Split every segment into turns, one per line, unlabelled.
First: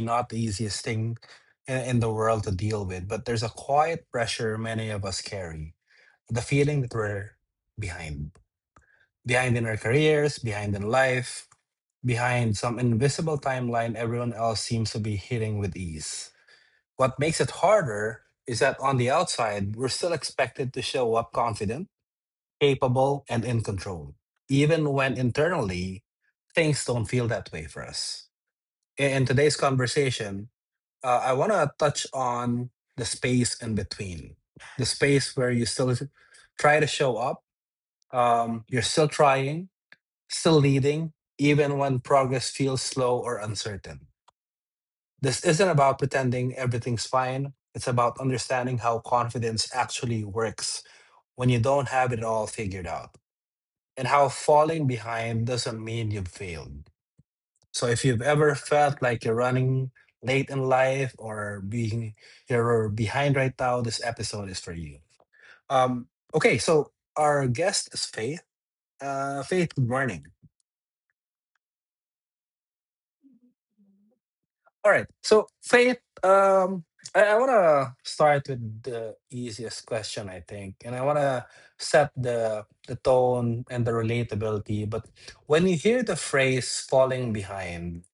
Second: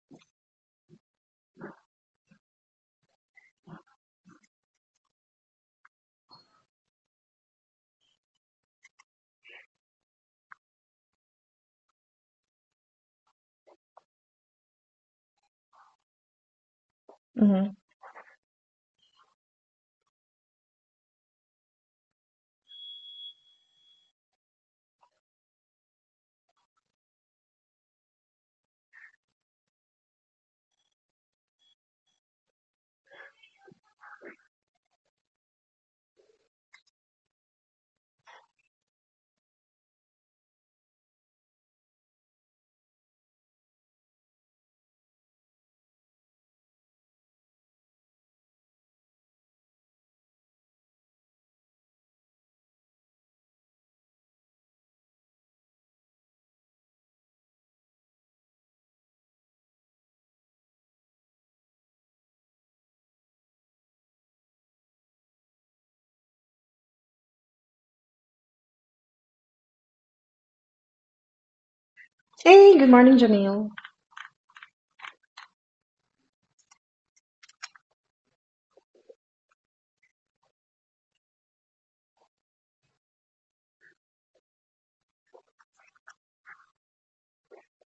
not the easiest thing in the world to deal with, but there's a quiet pressure many of us carry, the feeling that we're behind, behind in our careers, behind in life, behind some invisible timeline everyone else seems to be hitting with ease. What makes it
Mhm.
harder is that on the outside, we're still expected to show up confident, capable, and in control, even when internally things don't feel that way for us. In today's conversation, I want to touch on the space in between, the space where you still try to show up, you're still trying, still leading, even when progress feels slow or uncertain. This isn't about pretending everything's fine. It's about understanding how confidence actually works when you don't have it all figured out, and how falling behind doesn't mean you've failed. So if you've ever felt like you're running late in life or being, you're behind right now, this episode is for you. Um, okay, so our guest is Faith. Faith, good morning.
Hey, good morning, Jamil.
All right, so Faith, I want to start with the easiest question, I think, and I want to set the tone and the relatability. But when you hear the phrase "falling behind,"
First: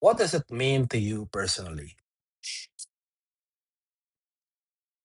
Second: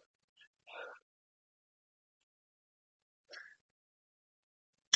what does it mean to you personally?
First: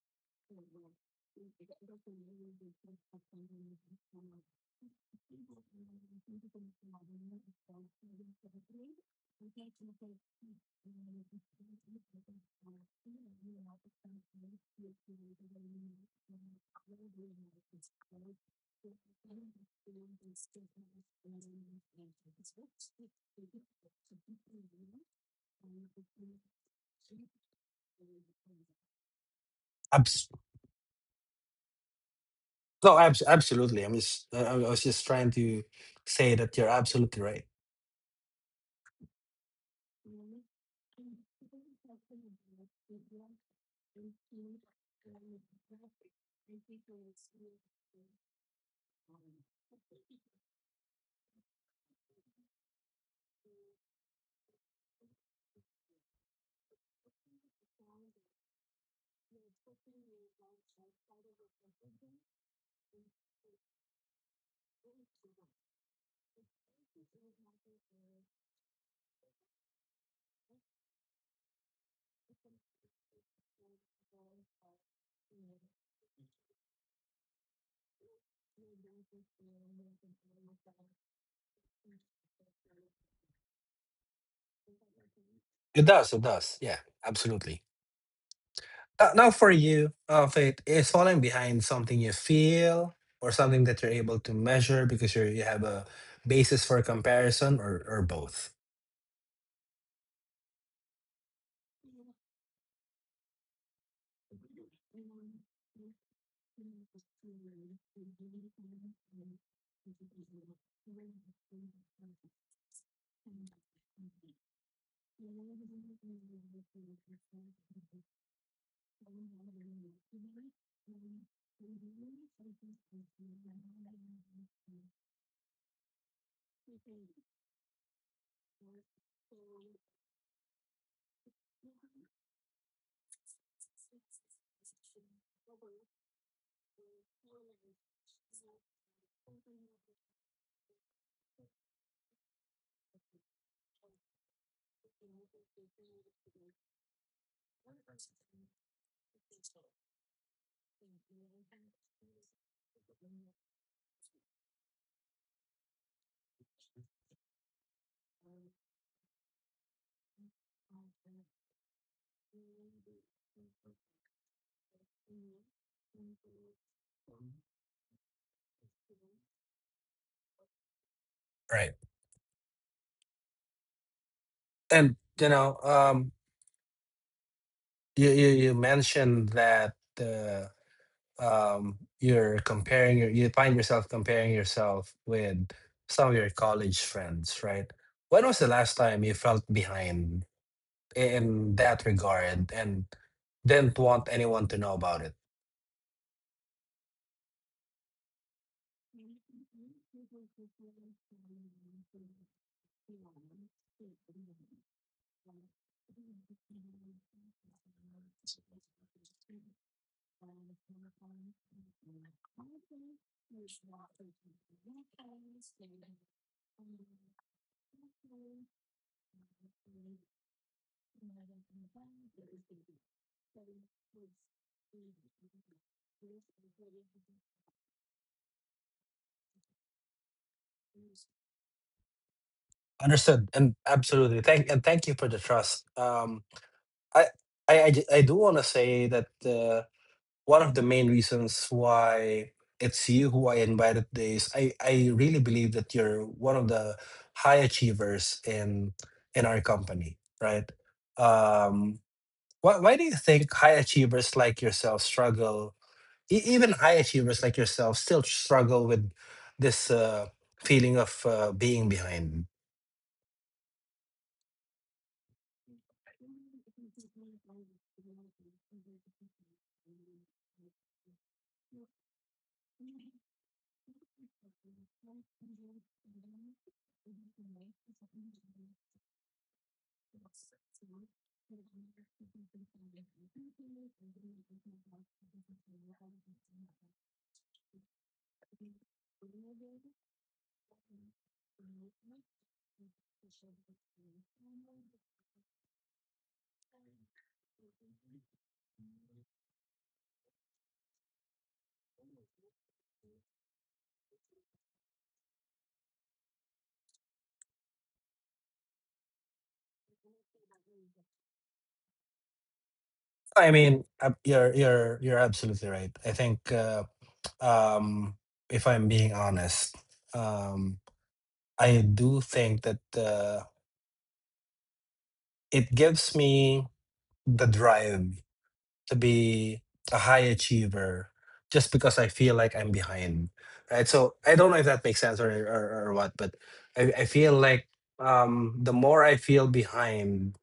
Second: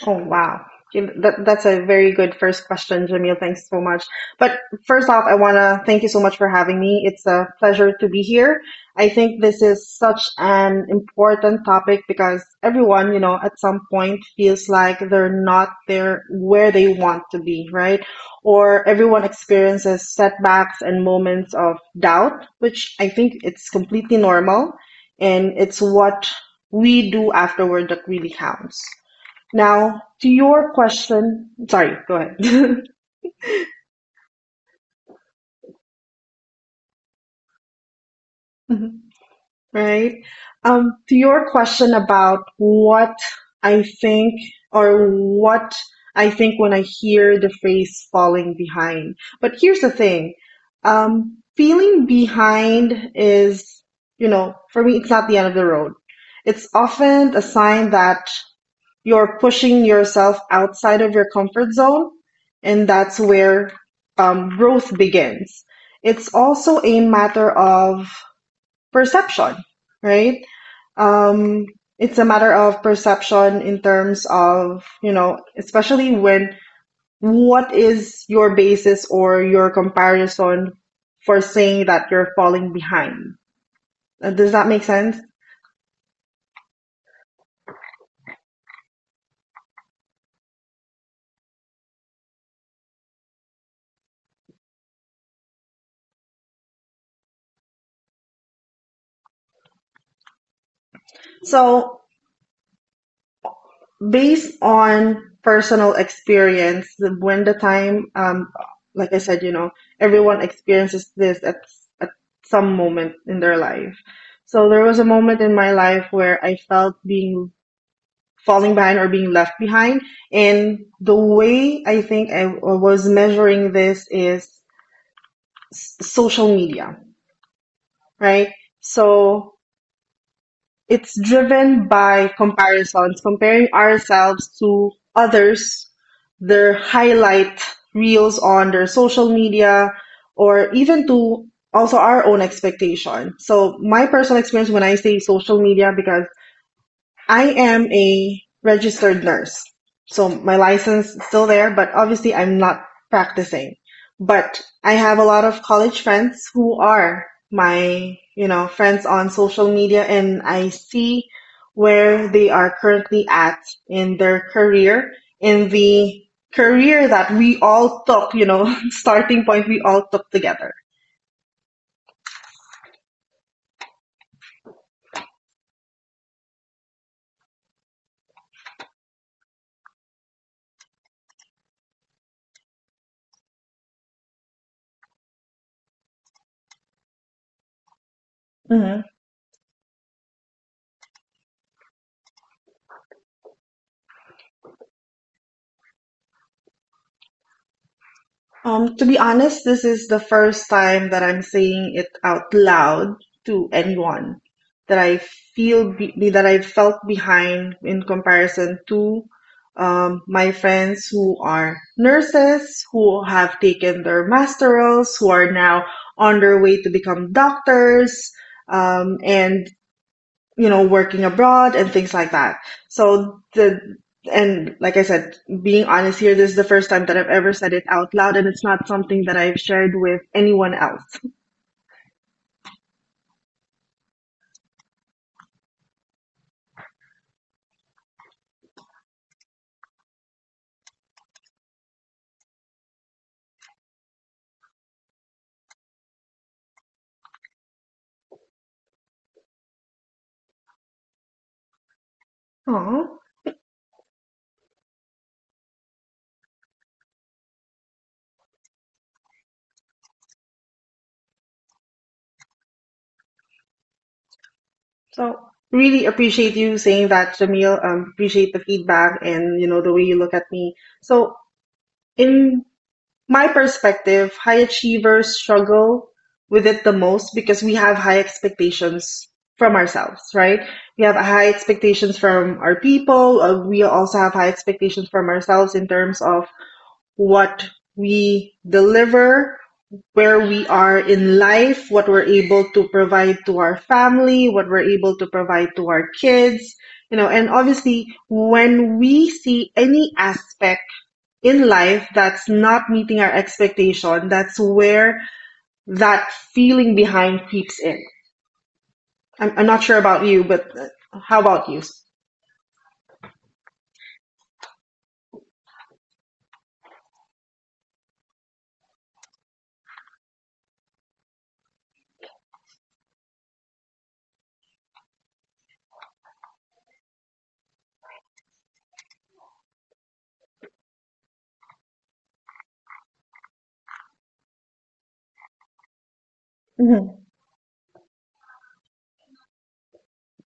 Oh, wow. That's a very good first question, Jamil. Thanks so much. But first off, I want to thank you so much for having me. It's a pleasure to be here. I think this is such an important topic because everyone, at some point feels like they're not there where they want to be, right? Or everyone experiences setbacks and moments of doubt, which I think it's completely normal. And it's what we do afterward that really counts. Now, to
Abs-
your question, sorry, go ahead.
no, absolutely. I was just trying to say that you're absolutely right.
Right. To your question about what I think or what I think when I hear the phrase falling behind. But here's the thing. Feeling behind is, for me, it's not the end of the road. It's often a sign that you're pushing yourself outside of your comfort zone, and that's where growth begins. It's also a matter of perception, right? Um, it's a matter of perception in terms of, especially when what is your basis or your comparison for saying that you're falling behind. Does that make sense?
It does. It does. Yeah, absolutely. Now, for you, Faith, is falling behind something you feel or something that you're able to measure because you have a basis for comparison, or both,
So based on personal experience, when the time, like I said, everyone experiences this at some moment in their life. So there was a moment in my life where I felt being falling behind or being left behind. And the way I think I was measuring this is social media, right? So it's driven by comparisons, comparing ourselves to others, their highlight reels on their social media, or even to also our own expectation. So my personal experience when I say social media, because I am a registered nurse. So my license is still there, but obviously I'm not practicing. But I have a lot of college friends who are my friends on social media, and I see where they are currently at in their career, in the career that we all took, starting point we all took together.
right? And you know, you mentioned that. Uh, you're comparing your, you find yourself comparing yourself with some of your college friends, right? When was the last
Mhm.
time you felt behind in that regard and didn't want anyone to know about it?
To be honest, this is the first time that I'm saying it out loud to anyone that I felt behind in comparison to my friends who are nurses, who have taken their masterals, who are now on their way to become doctors, and working abroad and things like that. So the and like I said, being honest here, this is the first time that I've ever said it out loud, and it's not something that I've shared with anyone else.
Understood, and absolutely. Thank and thank you for the trust. I I do want to say that. One of the main reasons why it's you who I invited today is I really believe that you're one of the high achievers in our company, right? Um, why do you
Aww.
think high achievers like yourself struggle, even high achievers like yourself still struggle with this feeling of being behind?
So really appreciate you saying that, Jamil. Appreciate the feedback, and you know the way you look at me. So in my perspective, high achievers struggle with it the most because we have high expectations from ourselves, right? We have high expectations from our people. We also have high expectations from ourselves in terms of what we deliver, where we are in life, what we're able to provide to our family, what we're able to provide to our kids, you know, and obviously when we see any aspect in life that's not meeting our expectation, that's where that feeling behind creeps in. I'm not sure about you, but how about you?
I mean, you're you're absolutely right. I think um, if I'm being honest. Um, I do think that it gives me the drive to be a high achiever just because I feel like I'm behind. Right. So I don't know if that makes sense or what, but I
Hmm.
feel like the more I feel behind,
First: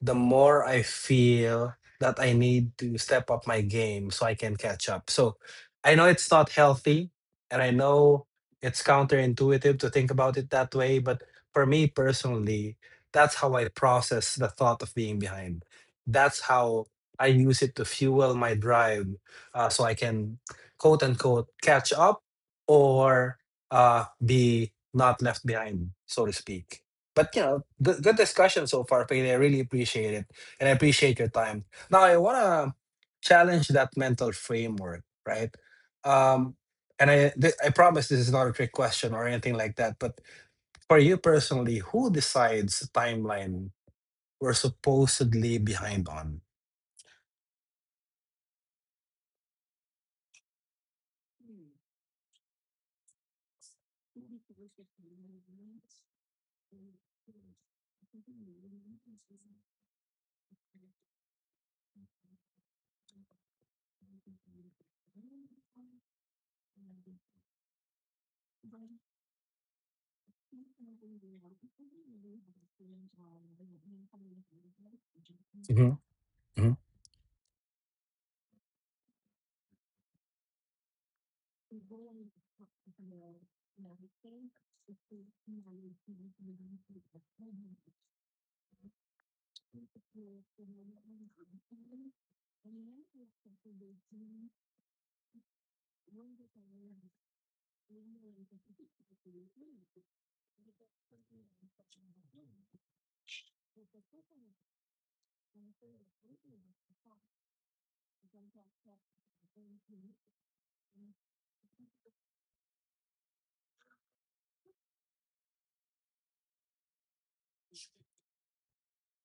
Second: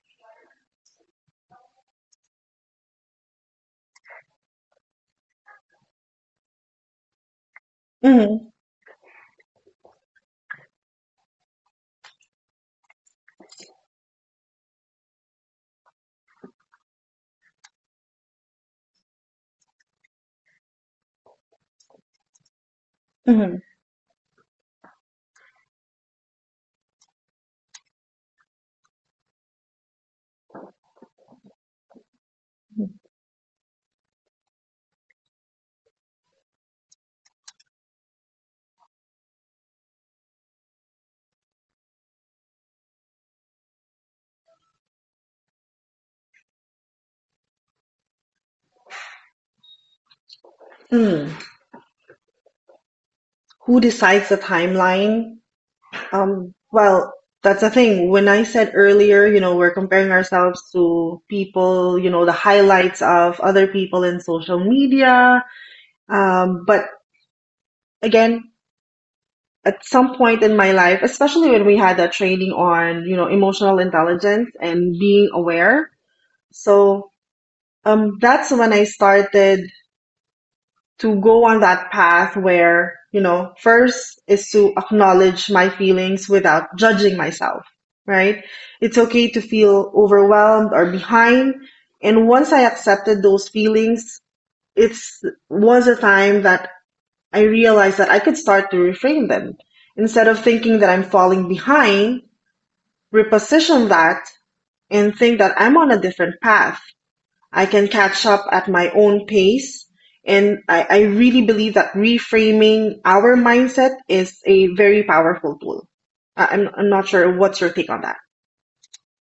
the more I feel that I need to step up my game so I can catch up. So I know it's not healthy and I know
Hmm.
it's counterintuitive to think about it that way, but for me personally, that's how I process the thought of being behind. That's how I use it to fuel my drive, so I can quote unquote catch up or
Hmm.
be not left behind, so to speak. But you know, good discussion so far, Payne. I really appreciate it, and I appreciate your time. Now, I want to challenge that mental framework, right? Um, and I promise this is not a trick question or anything like that. But for you personally, who decides the timeline we're supposedly behind on?
Mm. Who decides the timeline? Well, that's the thing. When I said earlier, we're comparing ourselves to people, the highlights of other people in social media. But again, at some point in my life, especially when we had a training on, emotional intelligence and being aware.
Mhm, mhm.
So that's when I started to go on that path where, first is to acknowledge my feelings without judging myself, right? It's okay to feel overwhelmed or behind. And once I accepted those feelings, it's was a time that I realized that I could start to reframe them. Instead of thinking that I'm falling behind, reposition that and think that I'm on a different path. I can catch up at my own pace. And I really believe that reframing our mindset is a very powerful tool. I'm not sure what's your take on that.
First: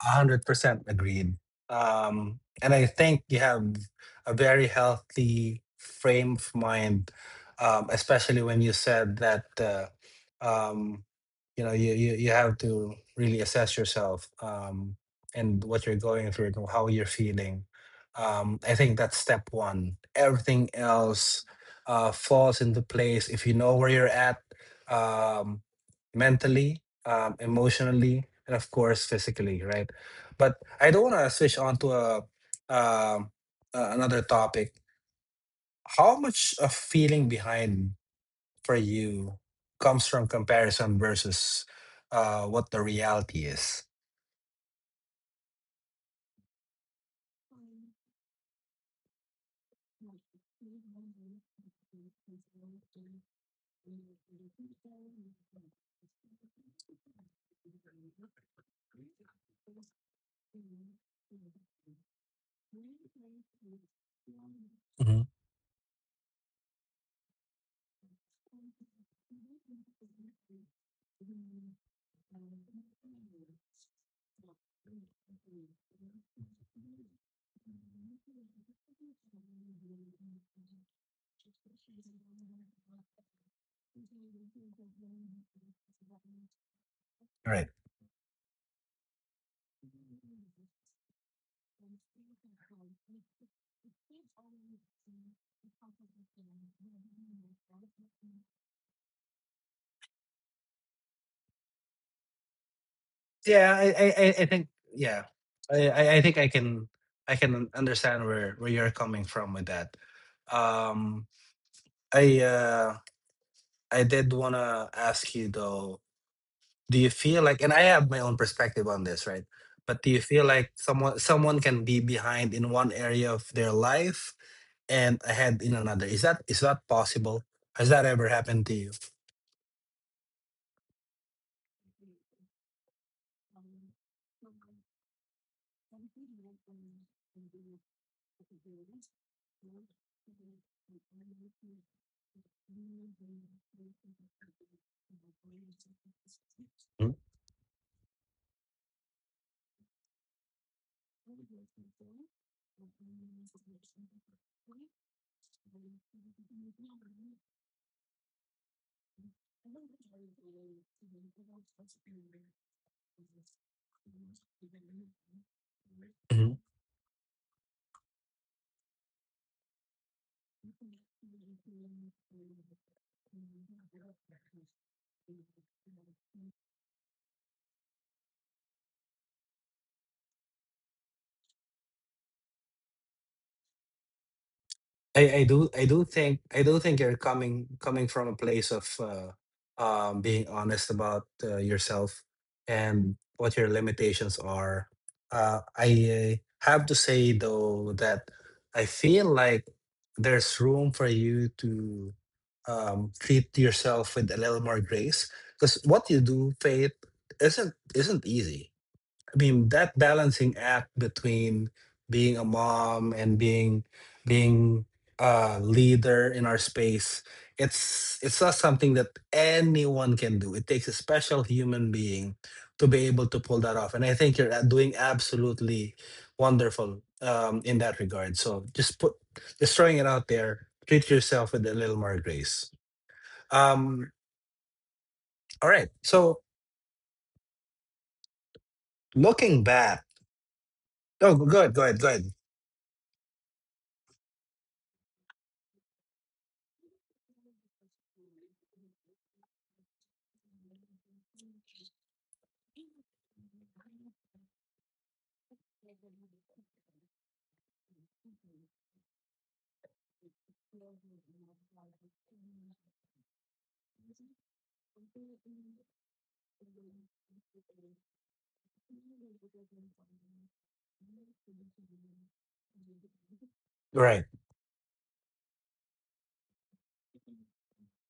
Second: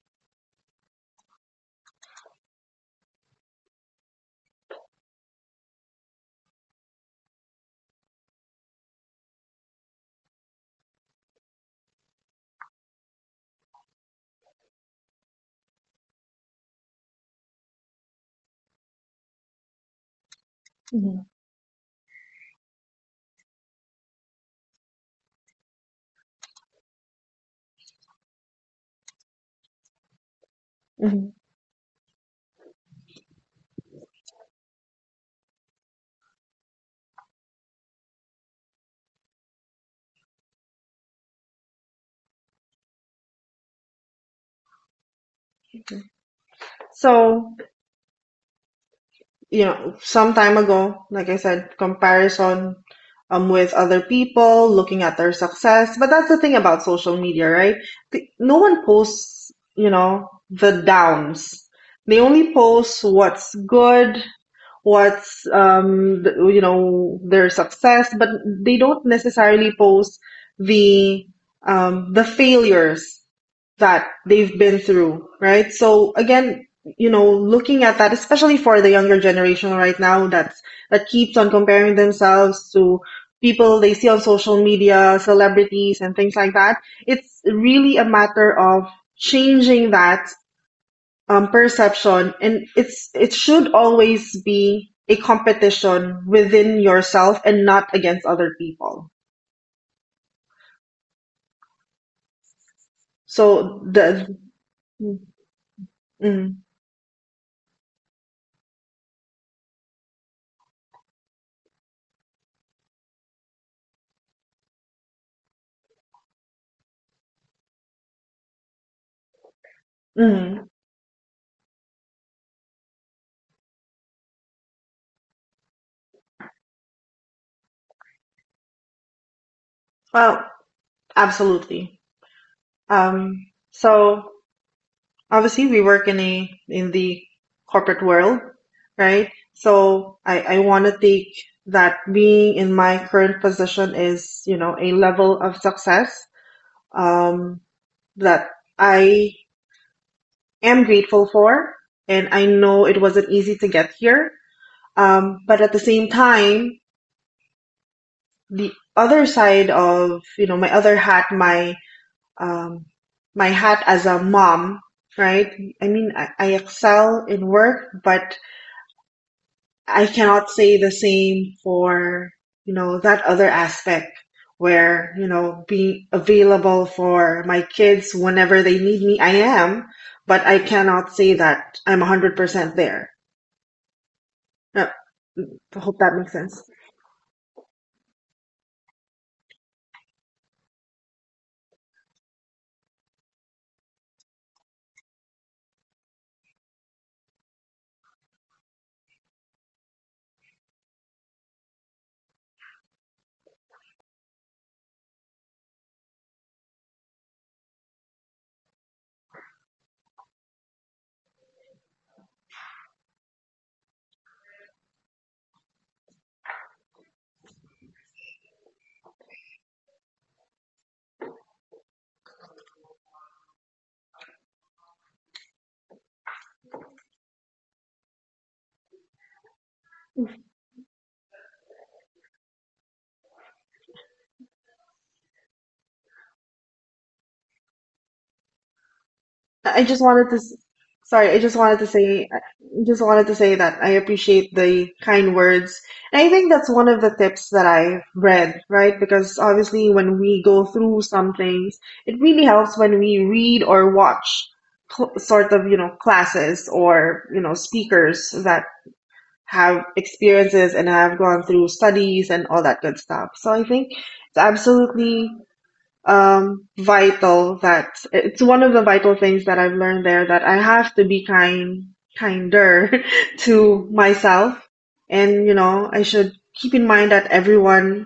100% agreed. And I think you have a very healthy frame of mind, especially when you said that um, you know you have to really assess yourself and what you're going through and how you're feeling. I think that's step one. Everything
Mhm,
else falls into place if you know where you're at um, mentally, emotionally, and of course physically, right? But I don't want to
mhm.
switch on to a, um, another topic. How much of feeling behind for you comes from comparison versus what the reality is?
So, some time ago, like I said, comparison with other people, looking at their success. But that's the thing about social media, right? No one posts, the downs. They only post what's good,
Mhm.
what's their success, but they don't necessarily post the the failures that they've been through, right? So again, looking at that, especially for the younger generation right now, that keeps on comparing themselves to people they see on social media, celebrities and things like that, it's
Right.
really a matter of changing that perception, and it should always be a competition within yourself and not against other people.
Yeah, I,
So
I, I
the
I think yeah, I think I
mm,
can understand where you're coming from with that. Um, I uh, I did wanna ask you though, do you feel like, and I have my own perspective on this, right? But do you feel like
mm,
someone can be behind in one area of their life and ahead in another? Is that possible? Has that ever happened to you?
well, absolutely. So obviously we work in the corporate world, right? So I want to take that being in my current position is a level of success um, that I am grateful for. And I know it wasn't easy to get here. But at the same time, the other side of, my other hat, um, my hat as a mom, right? I mean, I,
Mhm.
I excel in work, but I cannot say the same for, that other aspect where, being available for my kids whenever they need me, I am, but I cannot say that I'm 100% there. Uh,
I, I do I
I
do
hope that
think
makes
I do
sense.
think you're coming from a place of being honest about yourself and what your limitations are. I have to say though that I feel like there's room for you to treat yourself with a little more grace, because what you do, Faith, isn't easy. I mean, that balancing act between being a mom and being a leader in our space, it's not something that anyone can do. It takes a special human being to be able to pull that off. And I think you're doing absolutely wonderful in that regard. So just throwing it out there. Treat yourself with a little more grace. Um, all right. So looking
I
back,
just wanted to, s-
oh,
sorry,
go ahead.
I just wanted to say that I appreciate the kind words. And I think that's one of the tips that I read, right? Because obviously when we go through some things, it really helps when we read or watch sort of, classes or, speakers that have experiences and have gone through studies and all that good stuff. So I think it's absolutely vital, that it's one of the vital things that I've learned there, that I have to be kinder to
Right.
myself, and I should keep in mind that everyone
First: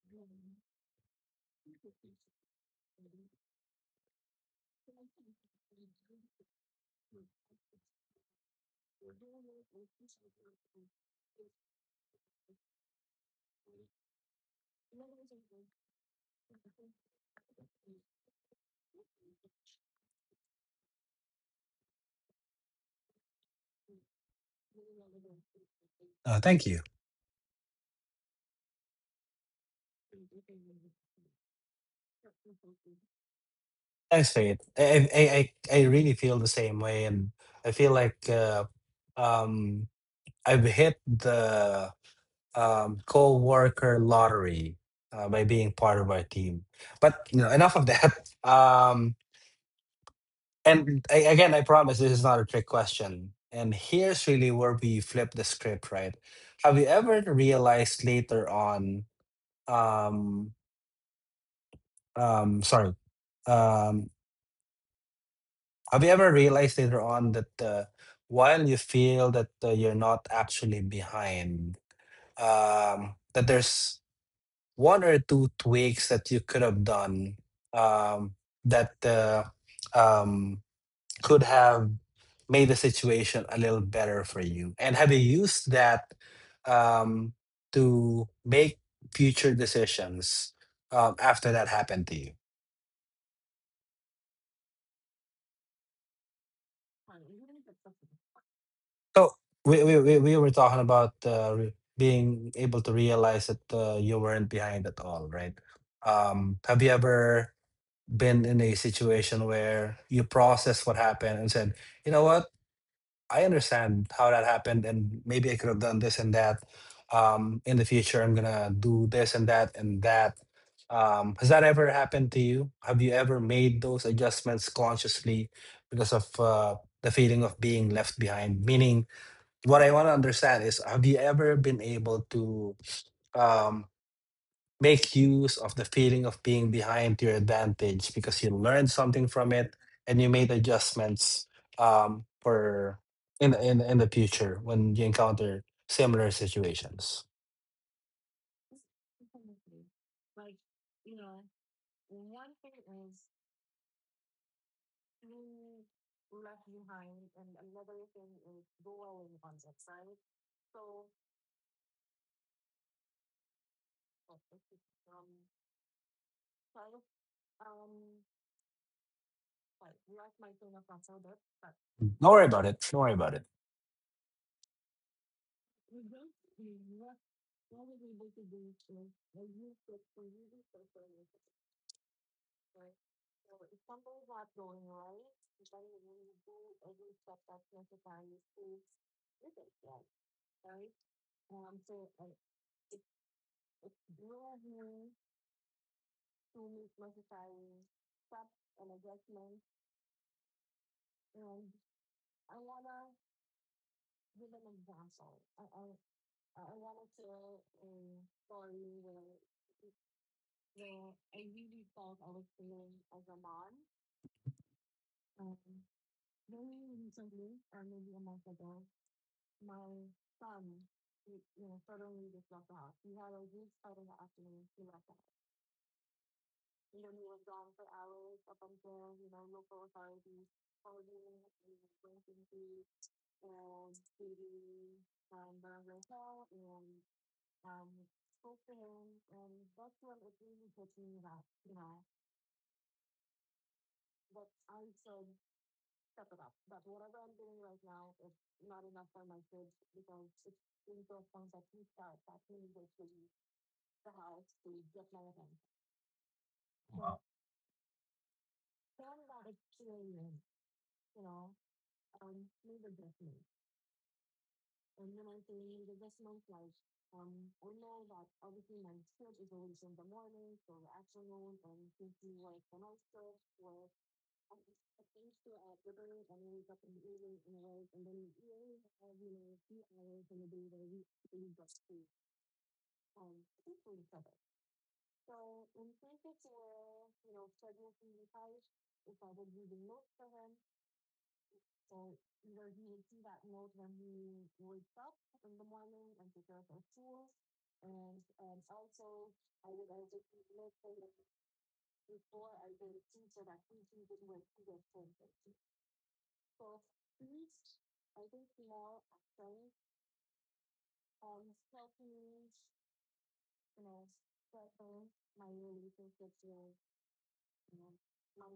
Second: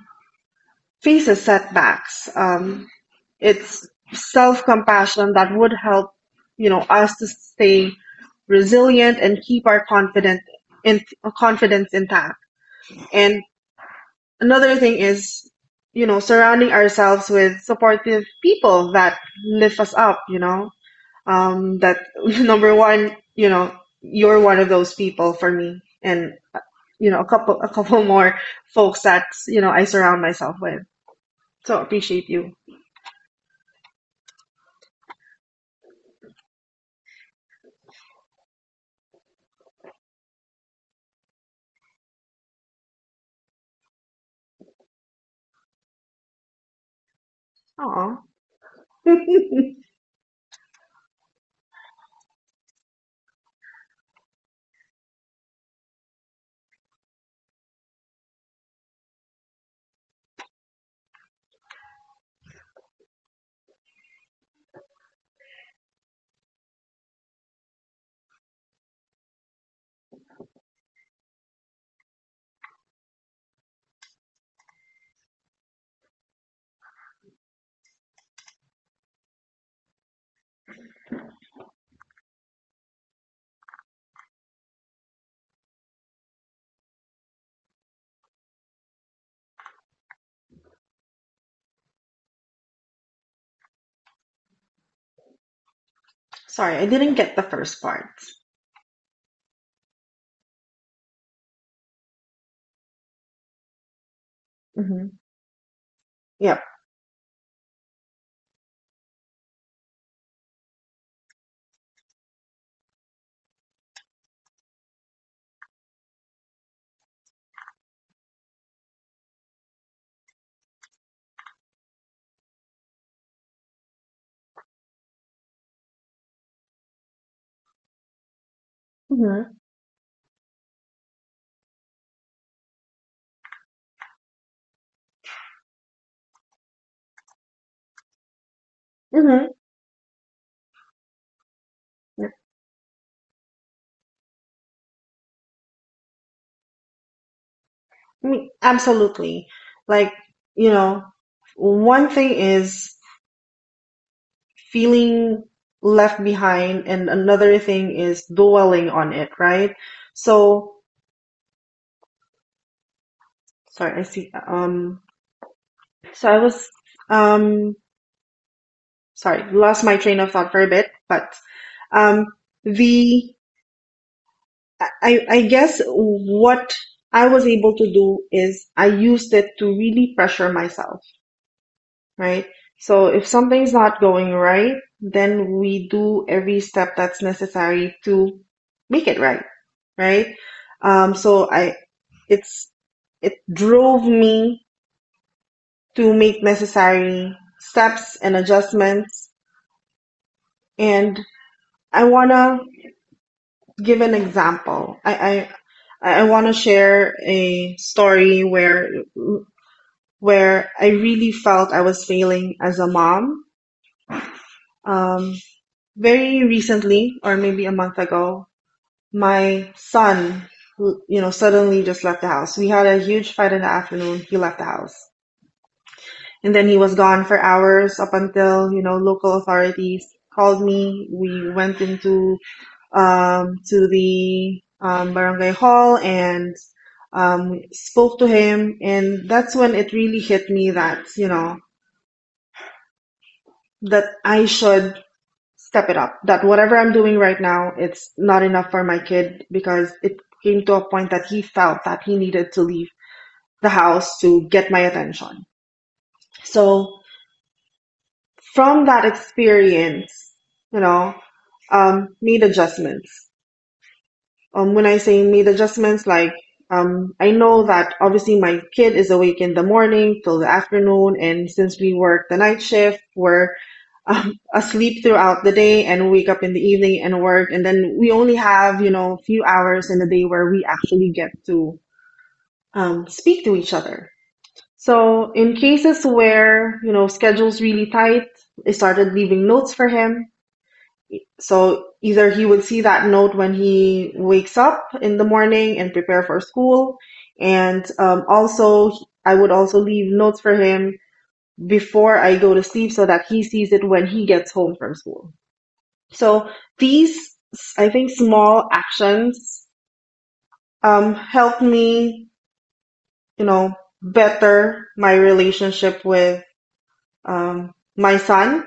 faces setbacks, it's self-compassion that would help us to stay resilient and keep our confident in confidence intact. And another thing is, surrounding ourselves with supportive people that lift us up. That number one, you're one of those people for me. And,
Thank you.
a couple more folks that, I surround myself with. So appreciate you.
Thanks, Faith. I really feel the same way, and I feel like um, I've hit the co-worker lottery by being part of our team. But you know, enough of
Aw.
that. And I, again, I promise this is not a trick question. And here's really where we flip the script, right? Have you ever realized later on? Um, sorry. Um, Have you ever realized later on that while you feel that you're not actually behind, that there's one or two tweaks that you could have done um, that um, could have made the situation a little better for you? And have you used that um, to make future decisions after that happened to you?
Sorry, I didn't get the first part.
So we were talking about being able to realize that you weren't behind at
Mm-hmm.
all, right?
Yep.
Have you ever been in a situation where you processed what happened and said, you know what, I understand how that happened, and maybe I could have done this and that. In the future, I'm gonna do this and that and that. Has that ever happened to you? Have you ever made those adjustments consciously because of the feeling of being left behind? Meaning,
Mm-hmm.
what I want to understand is, have you ever been able to um, make use of the feeling of being behind to your advantage because you learned something
Mm-hmm.
from it and you made adjustments
Yep.
for in the future when you encounter similar situations.
I mean, absolutely. Like, you know, one thing is feeling left behind and another thing is dwelling on it, right? So, sorry, I see. So I was, um sorry, lost my train of thought for a bit, but
Don't
um
worry about it. Don't worry about
the
it.
I guess what I was able to do is I used it to really pressure myself, right? So if something's not going right, then we do every step that's necessary to make it right, right? Um, so I, it's, it drove me to make necessary steps and adjustments. And I want to give an example. I want to share a story where, I really felt I was failing as a mom. Um, Very recently, or maybe a month ago, my son, who, suddenly just left the house. We had a huge fight in the afternoon. He left the house. And then he was gone for hours up until, local authorities called me. We went into to the barangay hall and spoke to him. And that's when it really hit me that I should step it up, that whatever I'm doing right now, it's not enough for my kid because it came to a point that he felt that he needed to leave the house to get my attention. So from that experience, you know, made adjustments. When I say made adjustments, like I know that obviously my kid is awake in the morning till the afternoon, and since we work the night shift, we're asleep throughout the day and wake up in the evening and work, and then we only have a few hours in the day where we actually get to speak to each other. So in cases where schedules really tight, I started leaving notes for him so either he would see that note when he wakes up in the morning and prepare for school. And also, I would also leave notes for him before I go to sleep so that he sees it when he gets home from school. So these, I think, small actions help me, you know, better my relationship with my son.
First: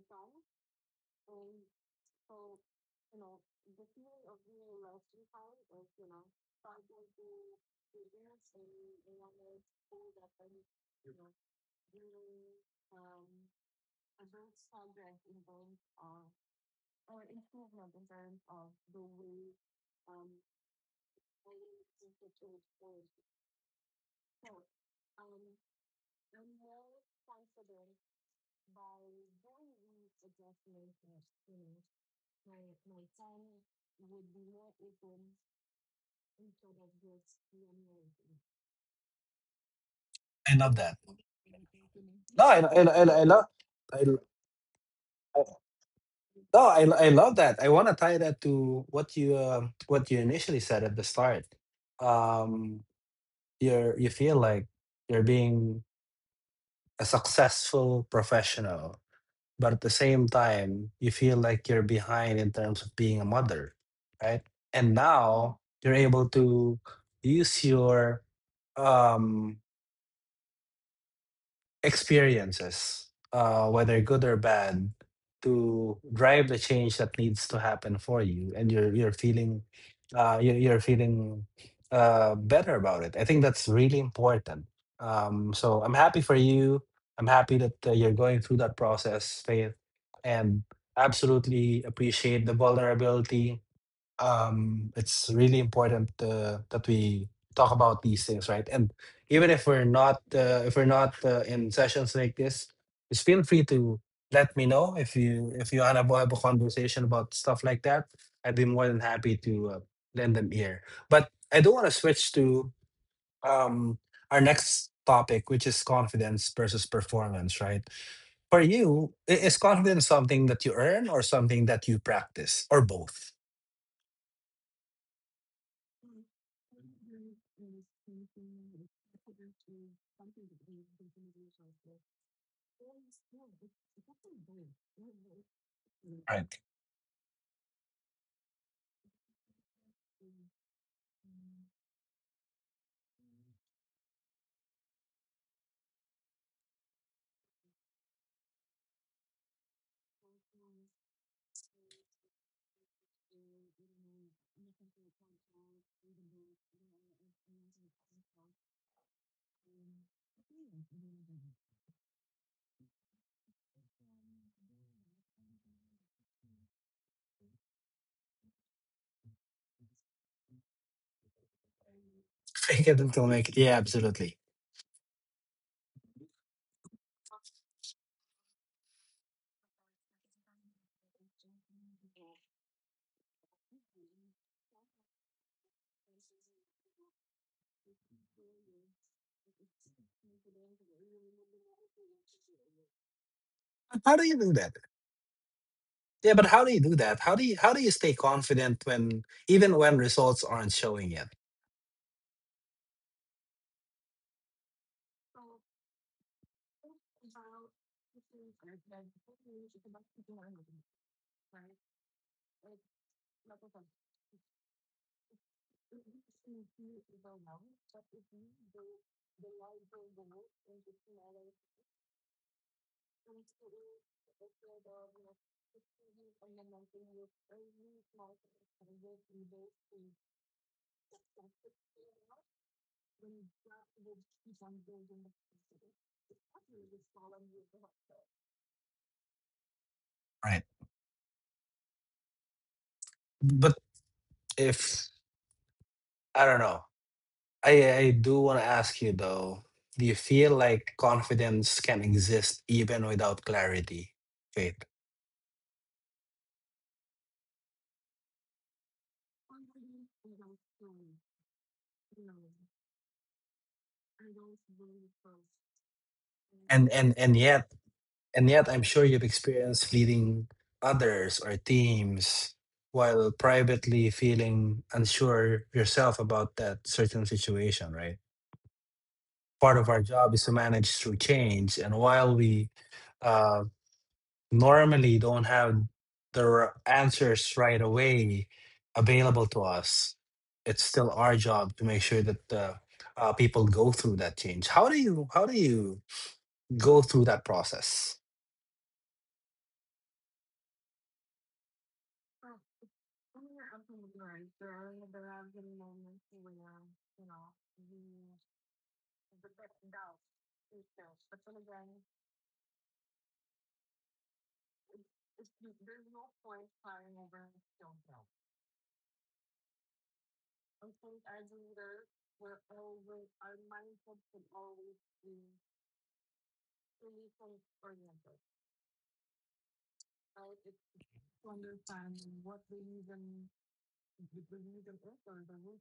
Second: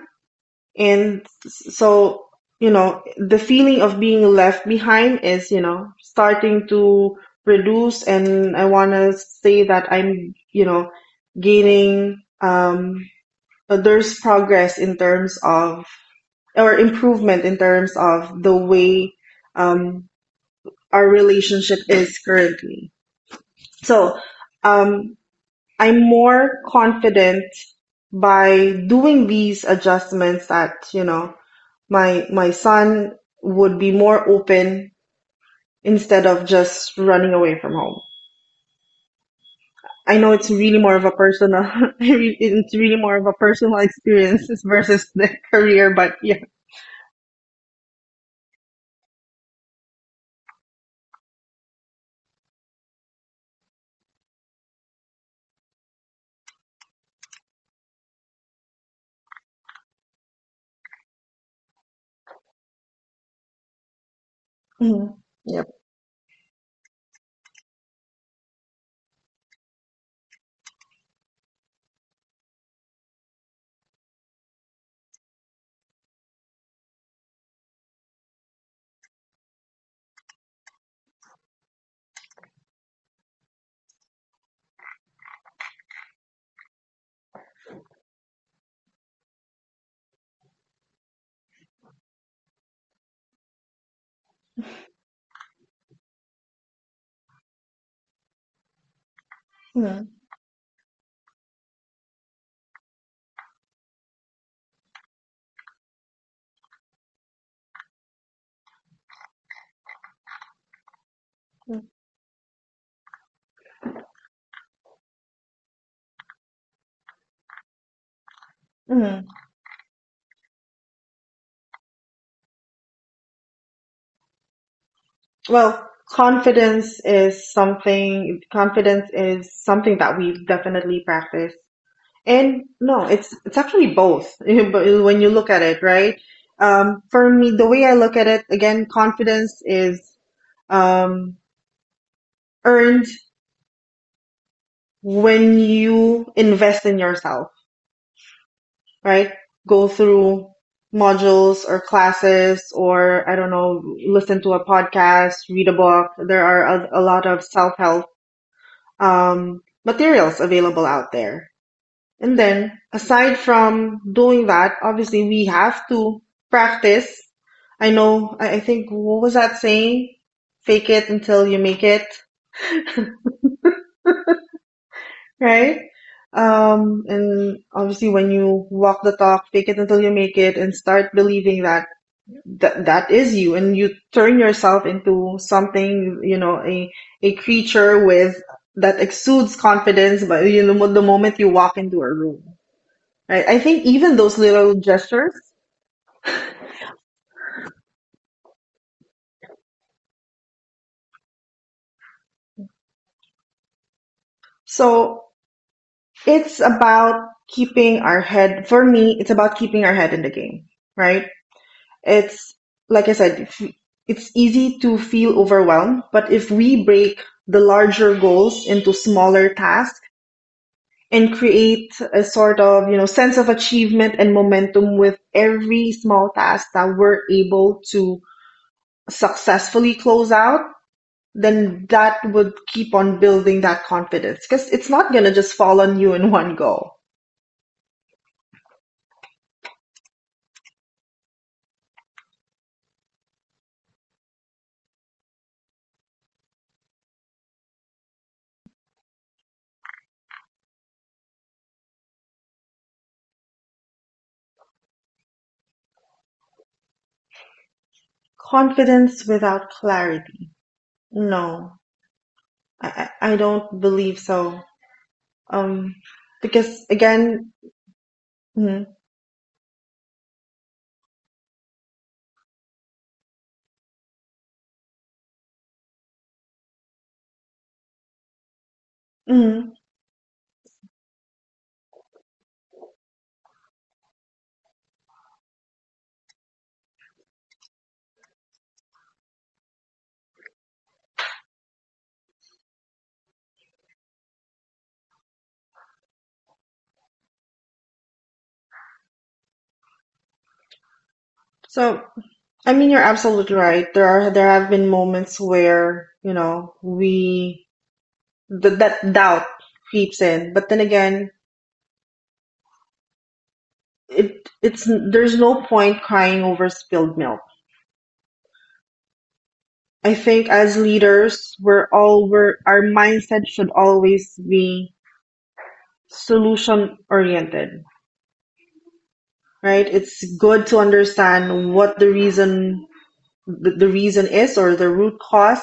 And so you know the feeling of being left behind is, you know, starting to reduce, and I want to say that I'm, you know, gaining there's progress in terms of or improvement in terms of the way um our relationship is currently. So um I'm more confident by doing these adjustments, that, you know, my son would be more open instead of just running away from home. I know it's
I love
really
that.
more of a personal,
No,
it's really more
I
of a
love.
personal
I, l-
experience versus the
I,
career, but yeah.
no, I, l- I love that. I want to tie that to what you initially said at the start. Um, you're you feel like you're being a successful professional, but at the same time, you feel like you're behind in terms of being a mother, right? And
Mhm.
now
Yep.
you're able to use your um experiences, whether good or bad, to drive the change that needs to happen for you, and you're feeling, you're feeling better about it. I think that's really important. So I'm happy for you. I'm happy that you're going through that process, Faith, and absolutely appreciate the vulnerability. Um, it's really important that we talk about these things, right? And even if we're
Mhm.
not in sessions like this, just feel free to let me know if you want to have a conversation about stuff like that. I'd be more than happy to lend them ear. But I do want to switch to um, our next topic, which is confidence versus performance, right? For you,
Mhm.
is confidence something that you earn or something that you practice or both?
Well, confidence is something that we definitely practice. And no, it's actually both. But when you look at it, right?
Right?
For me, the way I look at it, again, confidence is um, earned when you invest in yourself, right? Go through modules or classes, or I don't know, listen to a podcast, read a book. There are a lot of self help materials available out there. And then, aside from doing that, obviously we have to practice. I know, I think, what was that saying? Fake it until you make it.
Fake it until make it. Yeah, absolutely.
Right? And obviously, when you walk the talk, fake it until you make it, and start believing that that is you, and you turn yourself into something, you know, a creature with that exudes confidence. But you know, the moment you walk into a room, right? I think
How
even
do you
those
do that?
little gestures.
Yeah, but how do you do that? How do you stay confident when, even when results aren't showing yet?
So it's about keeping our head in the game, right? It's like I said, if it's easy to feel overwhelmed, but if we break the larger goals into smaller tasks and create a sort of, you know, sense of achievement and momentum with every small task that we're able to successfully close out, then that would keep on building that confidence because it's not going to just fall on you in one go.
Right. But if I don't know, I I do want to ask you though, do you feel like confidence can exist even without clarity? Faith.
Confidence without clarity. No, I don't believe so. Um,
and and
because
and yet
again,
and yet I'm sure you've
mhm,
experienced leading others or teams while privately feeling unsure yourself about that certain situation, right? Part of our
mhm.
job is to manage through change, and while we uh, normally don't have the answers right away available to us, it's still our job to make sure that people go through that change. How do you go through that process?
So I mean, you're absolutely right. There have been moments where, you know, we th that doubt creeps in, but then again, it it's there's no point crying over spilled milk. I think as leaders, our mindset should always be solution oriented, right? It's good to understand what the reason is, or the root cause,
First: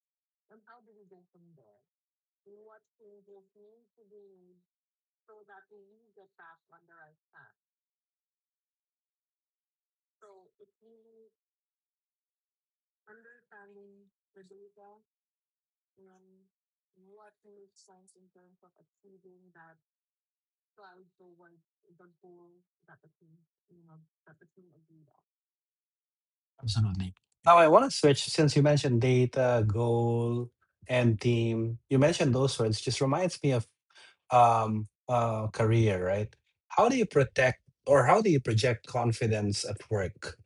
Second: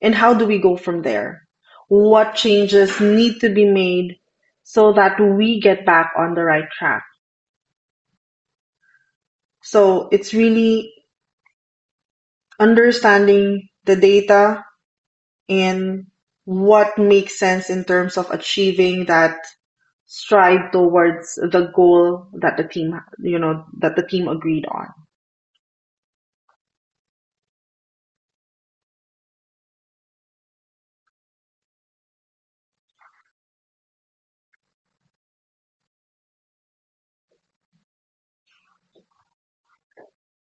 and how do we go from there, what changes need to be made so that we get back on the right track. So it's really understanding the data and what makes sense in terms of achieving that stride towards the goal that the team you know that the team agreed on.
Absolutely. Now I want to switch, since you mentioned data, goal, and team. You mentioned those words. Just reminds me of career, right? How do you protect, or how do you project confidence at work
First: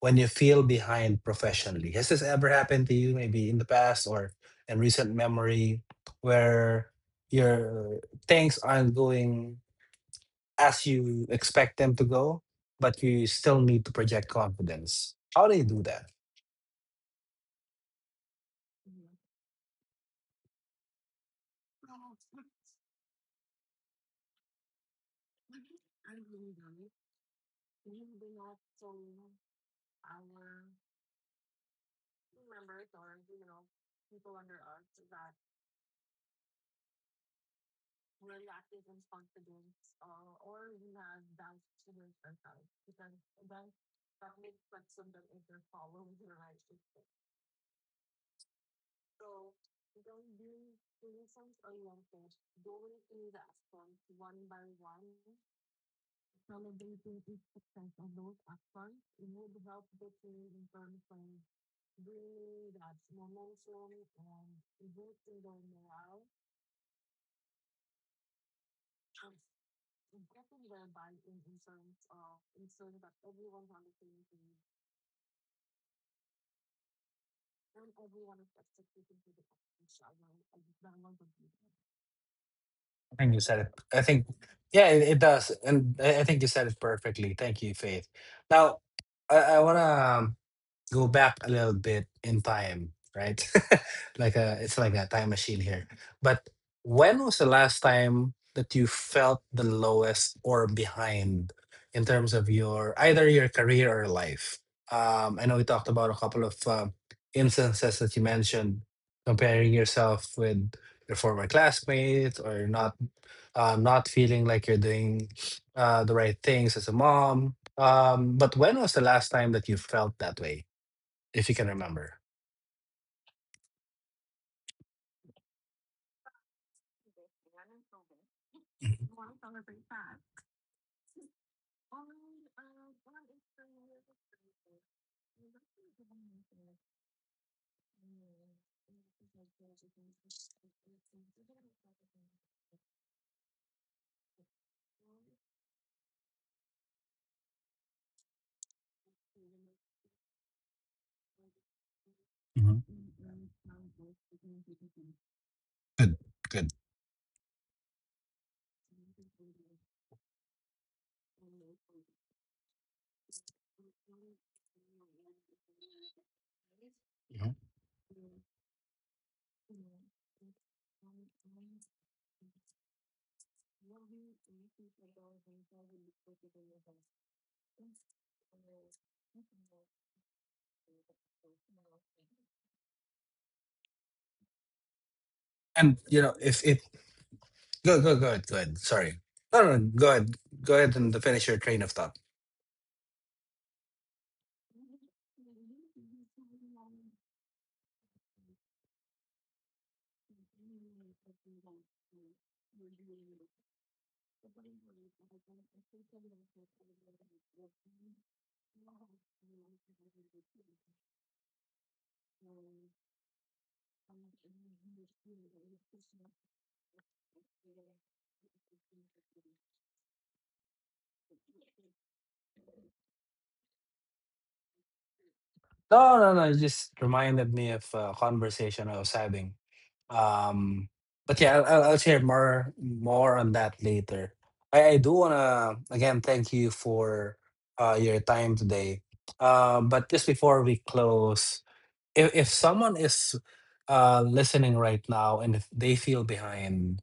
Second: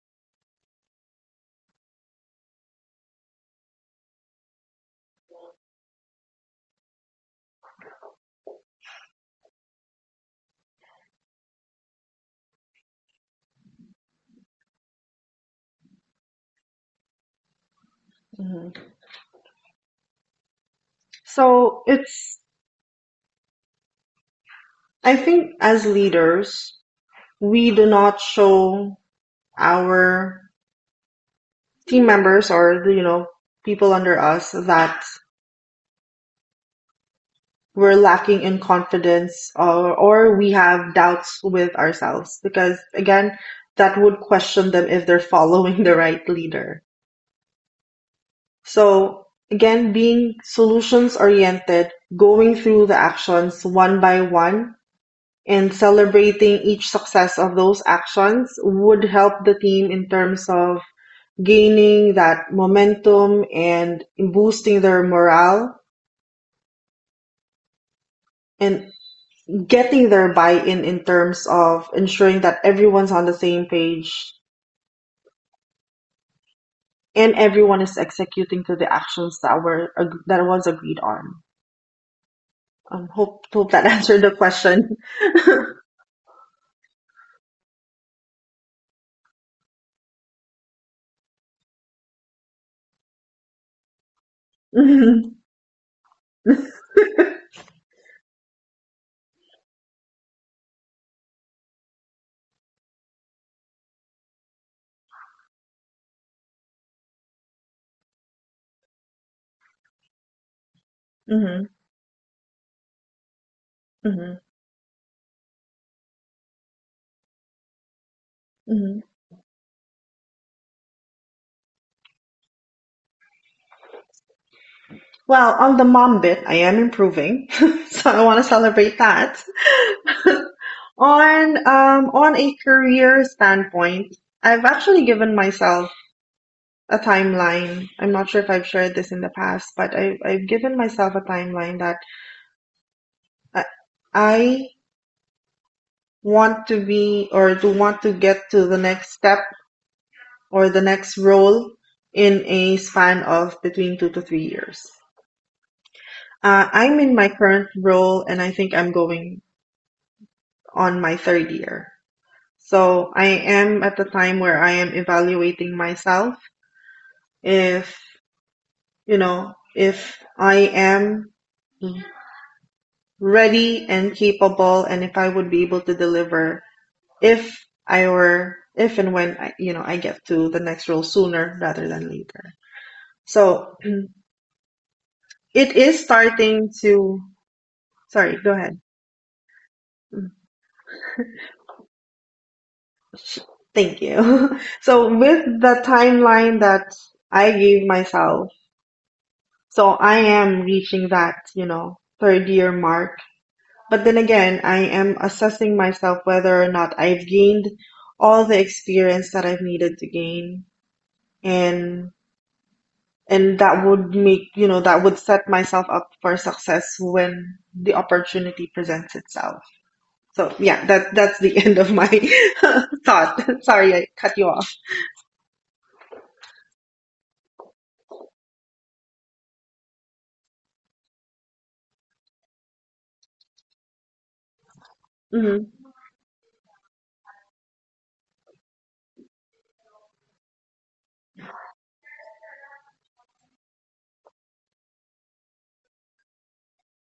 when you feel behind professionally? Has this ever happened to you, maybe in the past or in recent memory, where your things aren't going as you expect them to go, but you still need to project confidence? How do you do that?
Mhm. So it's, I think, as leaders we do not show our team members, or the, you know, people under us, that we're lacking in confidence, or we have doubts with ourselves, because again that would question them if they're following the right leader. So again, being solutions oriented, going through the actions one by one, and celebrating each success of those actions would help the team in terms of gaining that momentum and boosting their morale, and getting their buy-in in terms of ensuring that everyone's on the same page and everyone is executing to the actions that were ag- that was agreed on.
I think you said it.
Hope that
I
answered
think,
the
yeah,
question.
it does, and I think you said it perfectly. Thank you, Faith. Now, I wanna. um, go back a little bit in time, right? Like a, it's like a time
Mhm,
machine here. But when was the last time that you felt the lowest or behind in terms of your either your career or life? I know we talked about a couple of instances that you mentioned, comparing yourself with your former
mhm,
classmates or not not feeling like
mhm,
you're doing the right things as a mom. But when was the last
mhm.
time that you felt that way, if you can remember?
Well, on the mom bit, I am improving, so I want to celebrate that. On on a career standpoint, I've actually given myself a timeline. I'm not sure if I've shared this in the past, but I've given myself a timeline that I, I want to be, or to want to get to the next step or the next role in a
Mhm.
span of between 2 to 3 years.
Good, good.
I'm in my current role and I think I'm going on my third year. So I am at the time where I am evaluating myself
Mhm.
if, you know, if I am ready and capable, and if I would be able to deliver if I were if and when I, you know, I get to the next role sooner rather than later. So it
And
is
you know, if
starting
it
to
go go go
sorry,
ahead,
go
go
ahead.
ahead. Sorry. No, no, no, go ahead. Go ahead and finish your train of thought.
Thank you. So with the timeline that I gave myself, so I am reaching that, you know, third year mark. But then again, I am assessing myself whether or not I've gained all the experience that I've needed to gain, and and that would make, you know, that would set myself up for success when the opportunity presents itself. So yeah, that that's the end of my thought. Sorry I cut you off.
No, no, no. It just reminded me of a conversation I was having. Um, but yeah, I'll share more on that later. I do
Mhm.
wanna again thank you for your time today. But just before we close, if someone is listening right now and if they feel behind,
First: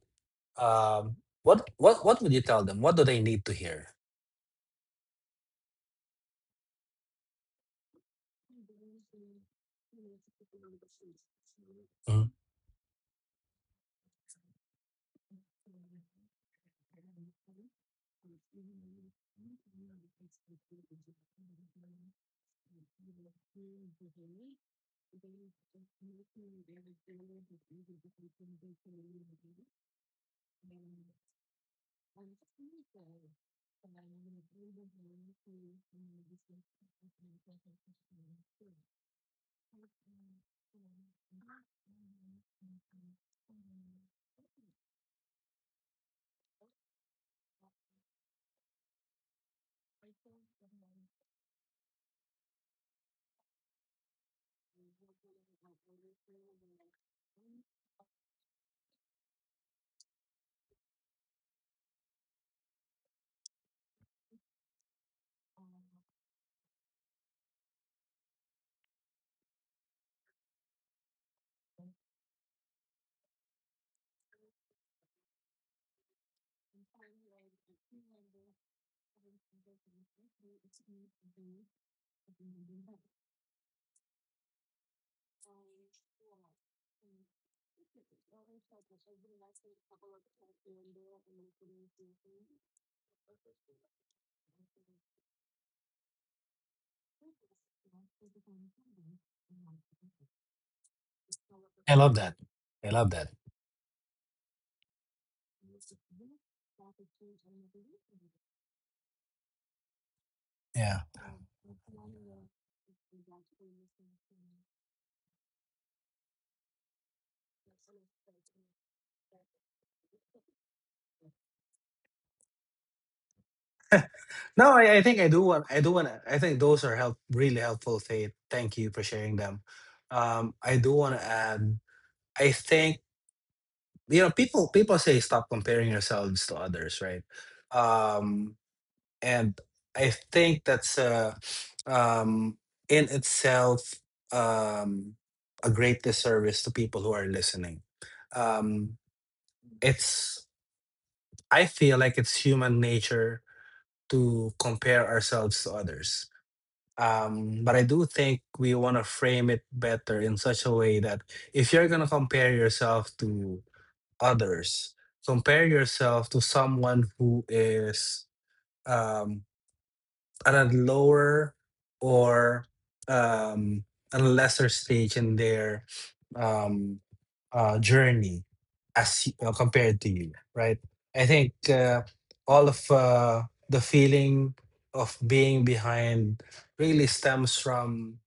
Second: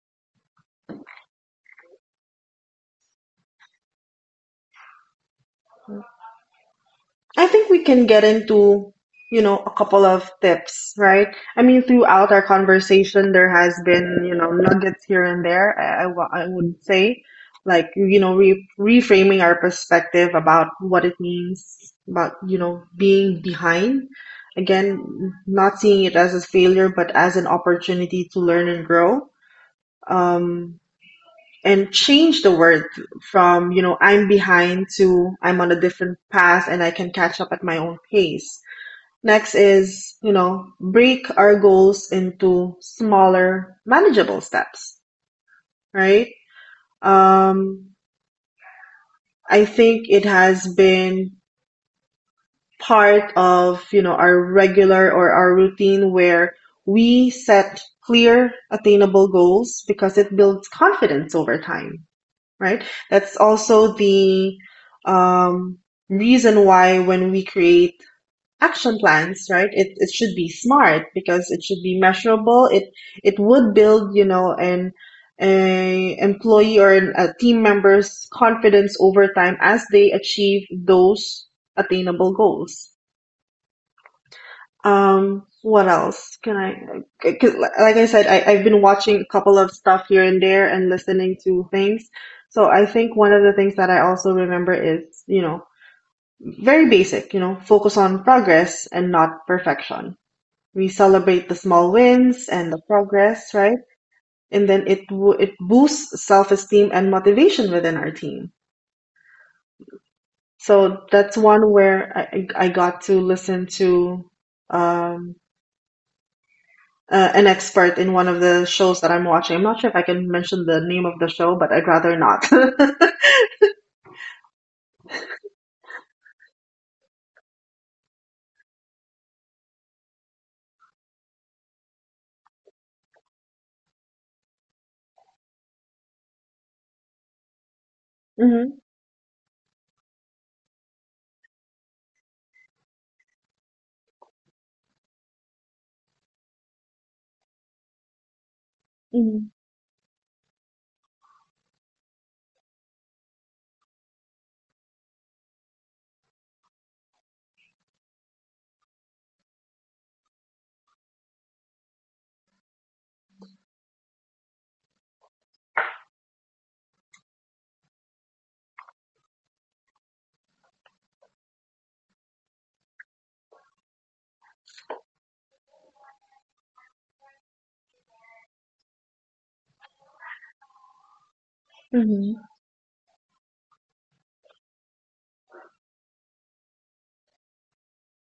um, what would you tell them? What do they need to hear?
I think we can get into, you know, a couple of tips, right? I mean,
Mhm.
throughout our conversation, there has been, you know, nuggets here and there. I would say, like, you know, re reframing our perspective about what it means, about, you know, being behind. Again, not seeing it as a failure, but as an opportunity to learn and grow. Um, and change the word from, you know, I'm behind, to I'm on a different path and I can catch up at my own pace. Next is, you know, break our goals into smaller manageable steps, right? Um, I think it has been part of, you know, our regular or our routine where we set clear attainable goals, because it builds confidence over time, right? That's also the um, reason why when we create action plans, right, it should be smart, because it should be measurable. It would build, you know, an a employee or an, a team member's confidence over time as they achieve those attainable goals. What else can I? 'Cause like I said, I, I've been watching a couple of stuff here and there and listening to things. So I think one of the things that I also remember is, you know, very basic, you know, focus on progress and not perfection. We celebrate the small
I love that.
wins and the
I love that.
progress, right? And then it boosts self-esteem and motivation within our team. So
Yeah.
that's one where I got to listen to um. An expert in one of the shows that I'm watching. I'm not sure if I can mention the name of the show, but I'd rather not.
No, I think I do want. I do want. To I think those are help really helpful. Faith. Thank you for sharing them. I do want to add. I think you know people. People say stop comparing yourselves to others, right? Um.
Hmm.
And I think that's um, in itself um, a great disservice to people who are listening. Um,
Hmm.
it's I feel like it's human nature to compare ourselves to others. But I do think we want to frame it better in such a way that if you're going to compare yourself to others, compare yourself to someone who is, um, at a lower or um, a lesser stage in their um, journey as compared to you, right? I think
Hmm.
all of the feeling of being behind really stems from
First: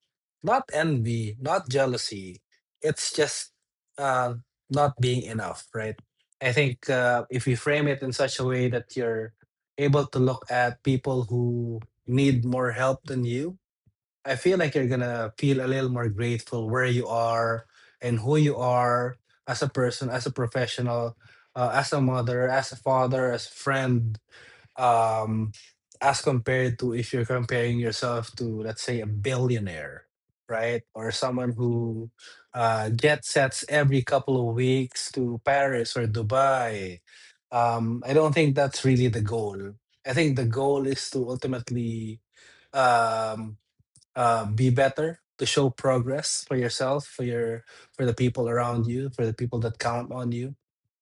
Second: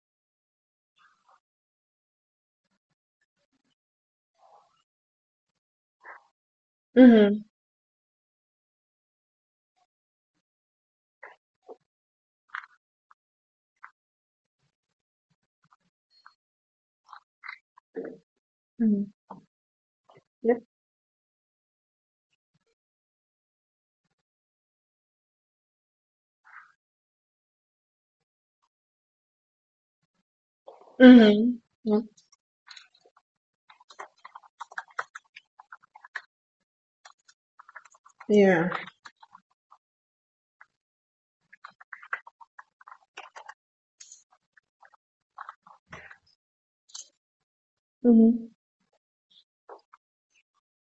not envy, not jealousy. It's just uh, not being enough, right? I think
Hmm.
if you frame it in such a way that you're able to look at people who need more help than you, I feel like you're gonna feel a little more grateful where you are and who you
Hmm.
are as a person, as a
Yep.
professional, as a mother, as a father, as a friend, um, as compared to if you're comparing yourself to, let's say, a billionaire, right? Or someone
Hmm. Yep.
who jet sets every couple of weeks to Paris or Dubai. I don't think
Yeah.
that's really the goal. I think the goal is to ultimately. Um, be better, to show progress for yourself, for your, for the people
Hmm.
around you, for the people that count on you.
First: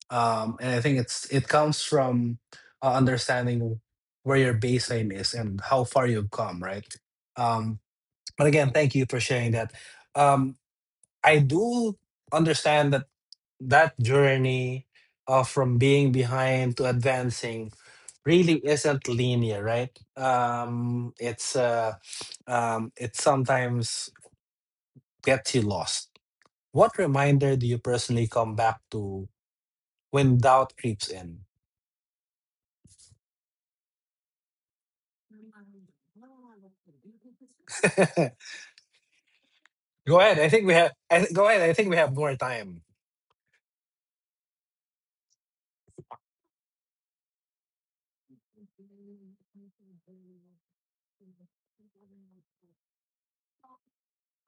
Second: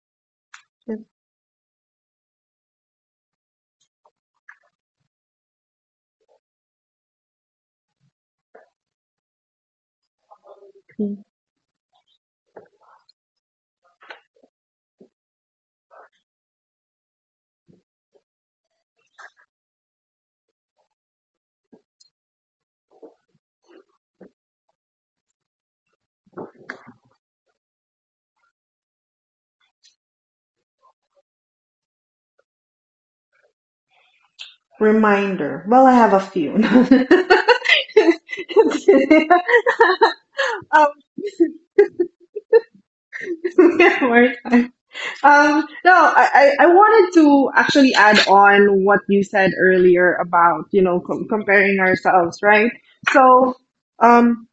Um, and I think
Yep.
it's, it comes from understanding where your baseline is and how far you've come, right? Um, but again, thank you for sharing that. Um,
Mm.
I do understand that that journey from being behind to advancing really isn't linear, right? Um, it's sometimes gets you lost. What reminder do you personally come back to when doubt creeps in?
Reminder. Well, I have a few.
Go ahead. I think we
um,
have. I, th- Go ahead. I think we have more time.
yeah, more time. No, I, I wanted to actually add on what you said earlier about, you know, comparing ourselves, right? So, um,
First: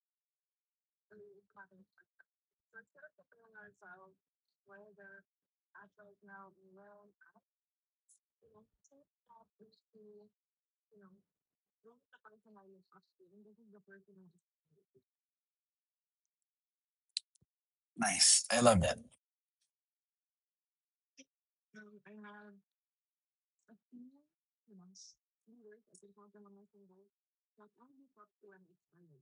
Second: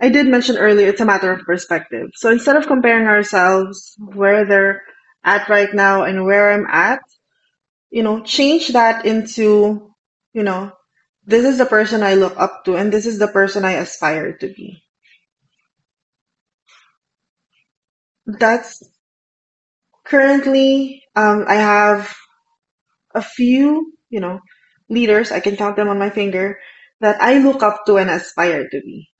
I did mention earlier it's a matter of perspective. So instead of comparing ourselves where they're at right now and where I'm at, you know, change that into, you know, this is the person I look up to and this is the person I aspire to be.
Nice. I love
That's
that.
currently, I have a few, you know, leaders, I can count them on my finger, that I look up to and aspire to be.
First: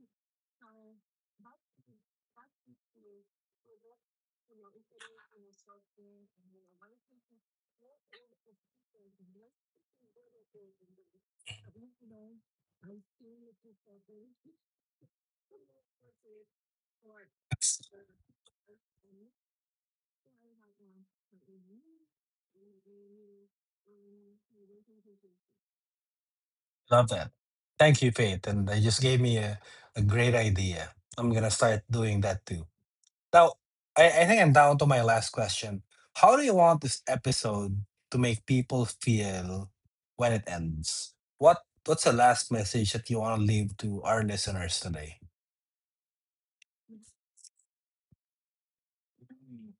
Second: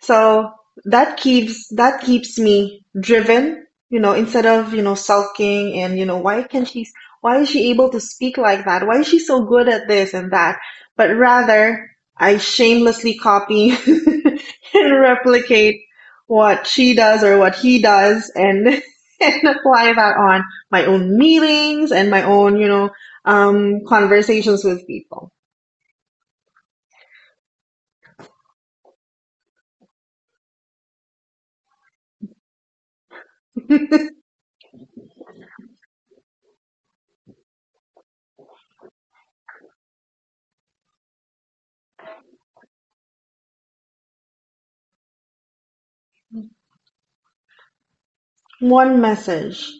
So that keeps me driven, you know, instead of, you know, sulking and, you know, why can she, why is she able to speak like that? Why is she so good at this and that? But rather, I shamelessly copy and replicate what she does or what he does, and and apply that on my own meetings and my own, you know, conversations with people.
Love that. Thank you, Faith. And they just gave me a great idea. I'm gonna start doing that too. Now, I think I'm down to my last question. How do you want this episode to make people feel when it ends? What's the last message that you want to leave to our listeners today?
One message.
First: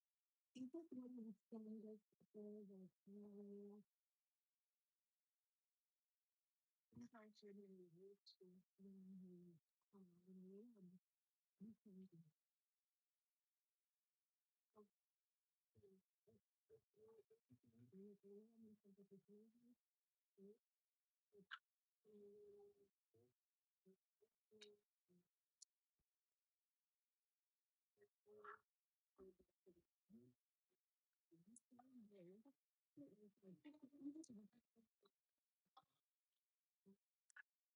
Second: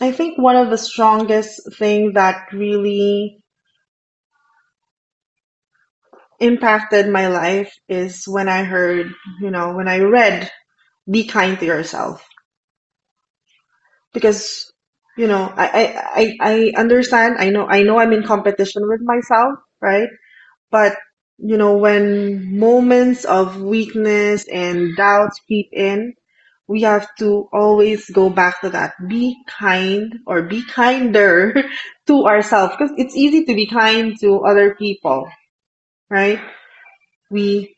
I think one of the strongest thing that really impacted my life is when I heard, you know, when I read "Be Kind to Yourself," because, you know, I understand. I know I'm in competition with myself, right? But, you know, when moments of weakness and doubt creep in, we have to always go back to that. Be kind, or be kinder to ourselves, because it's easy to be kind to other people, right? We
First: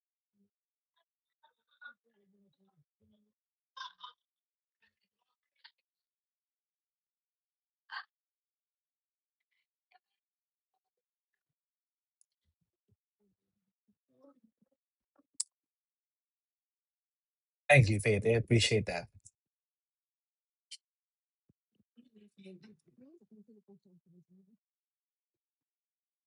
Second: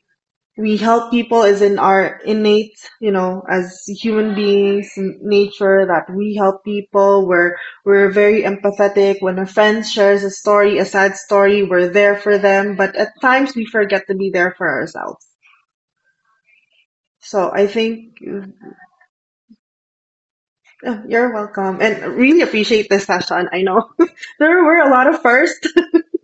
we help people, is in our innate, you know, as human beings, nature that we help people. We're very empathetic; when a friend shares a story, a sad story, we're there for them, but at times we forget to be there for ourselves. So I
Thank you,
think
Faith. I appreciate that.
you're welcome, and really appreciate this session. I know there were a lot of firsts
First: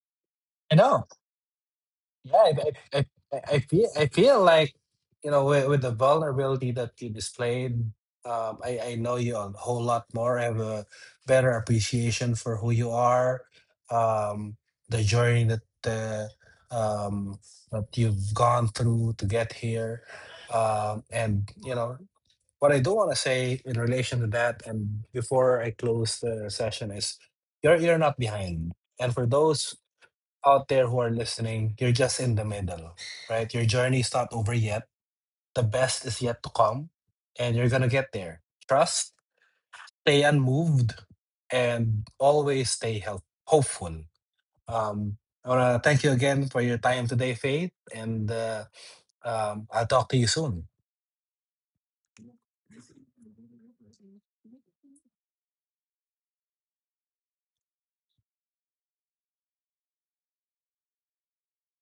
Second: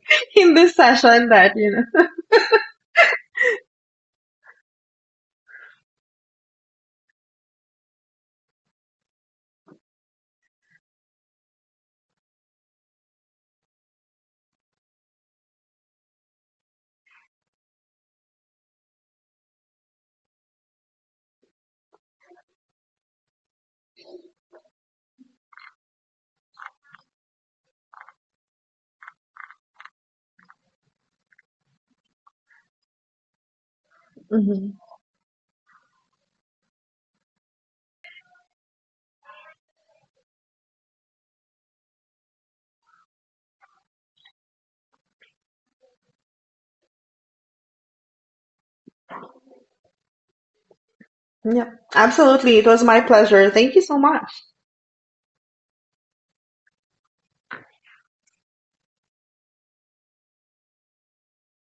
in
I
this
know.
session that you know
Yeah, I feel, I feel like, you know, with the vulnerability that you displayed, I know you a whole lot more. I have a better appreciation for who you are, um, the journey that um, that you've gone through to get here, and you know what I do want to say in relation to that. And before I close the session is, you're not behind. And for those out there who are listening, you're just in the middle, right? Your journey's not over
Mhm.
yet. The best is yet to come, and you're going to get there. Trust, stay unmoved, and always stay hopeful. Um, I want to thank you again for your time today, Faith, and I'll talk to you soon.
Yep, absolutely. It was my pleasure, thank you so much.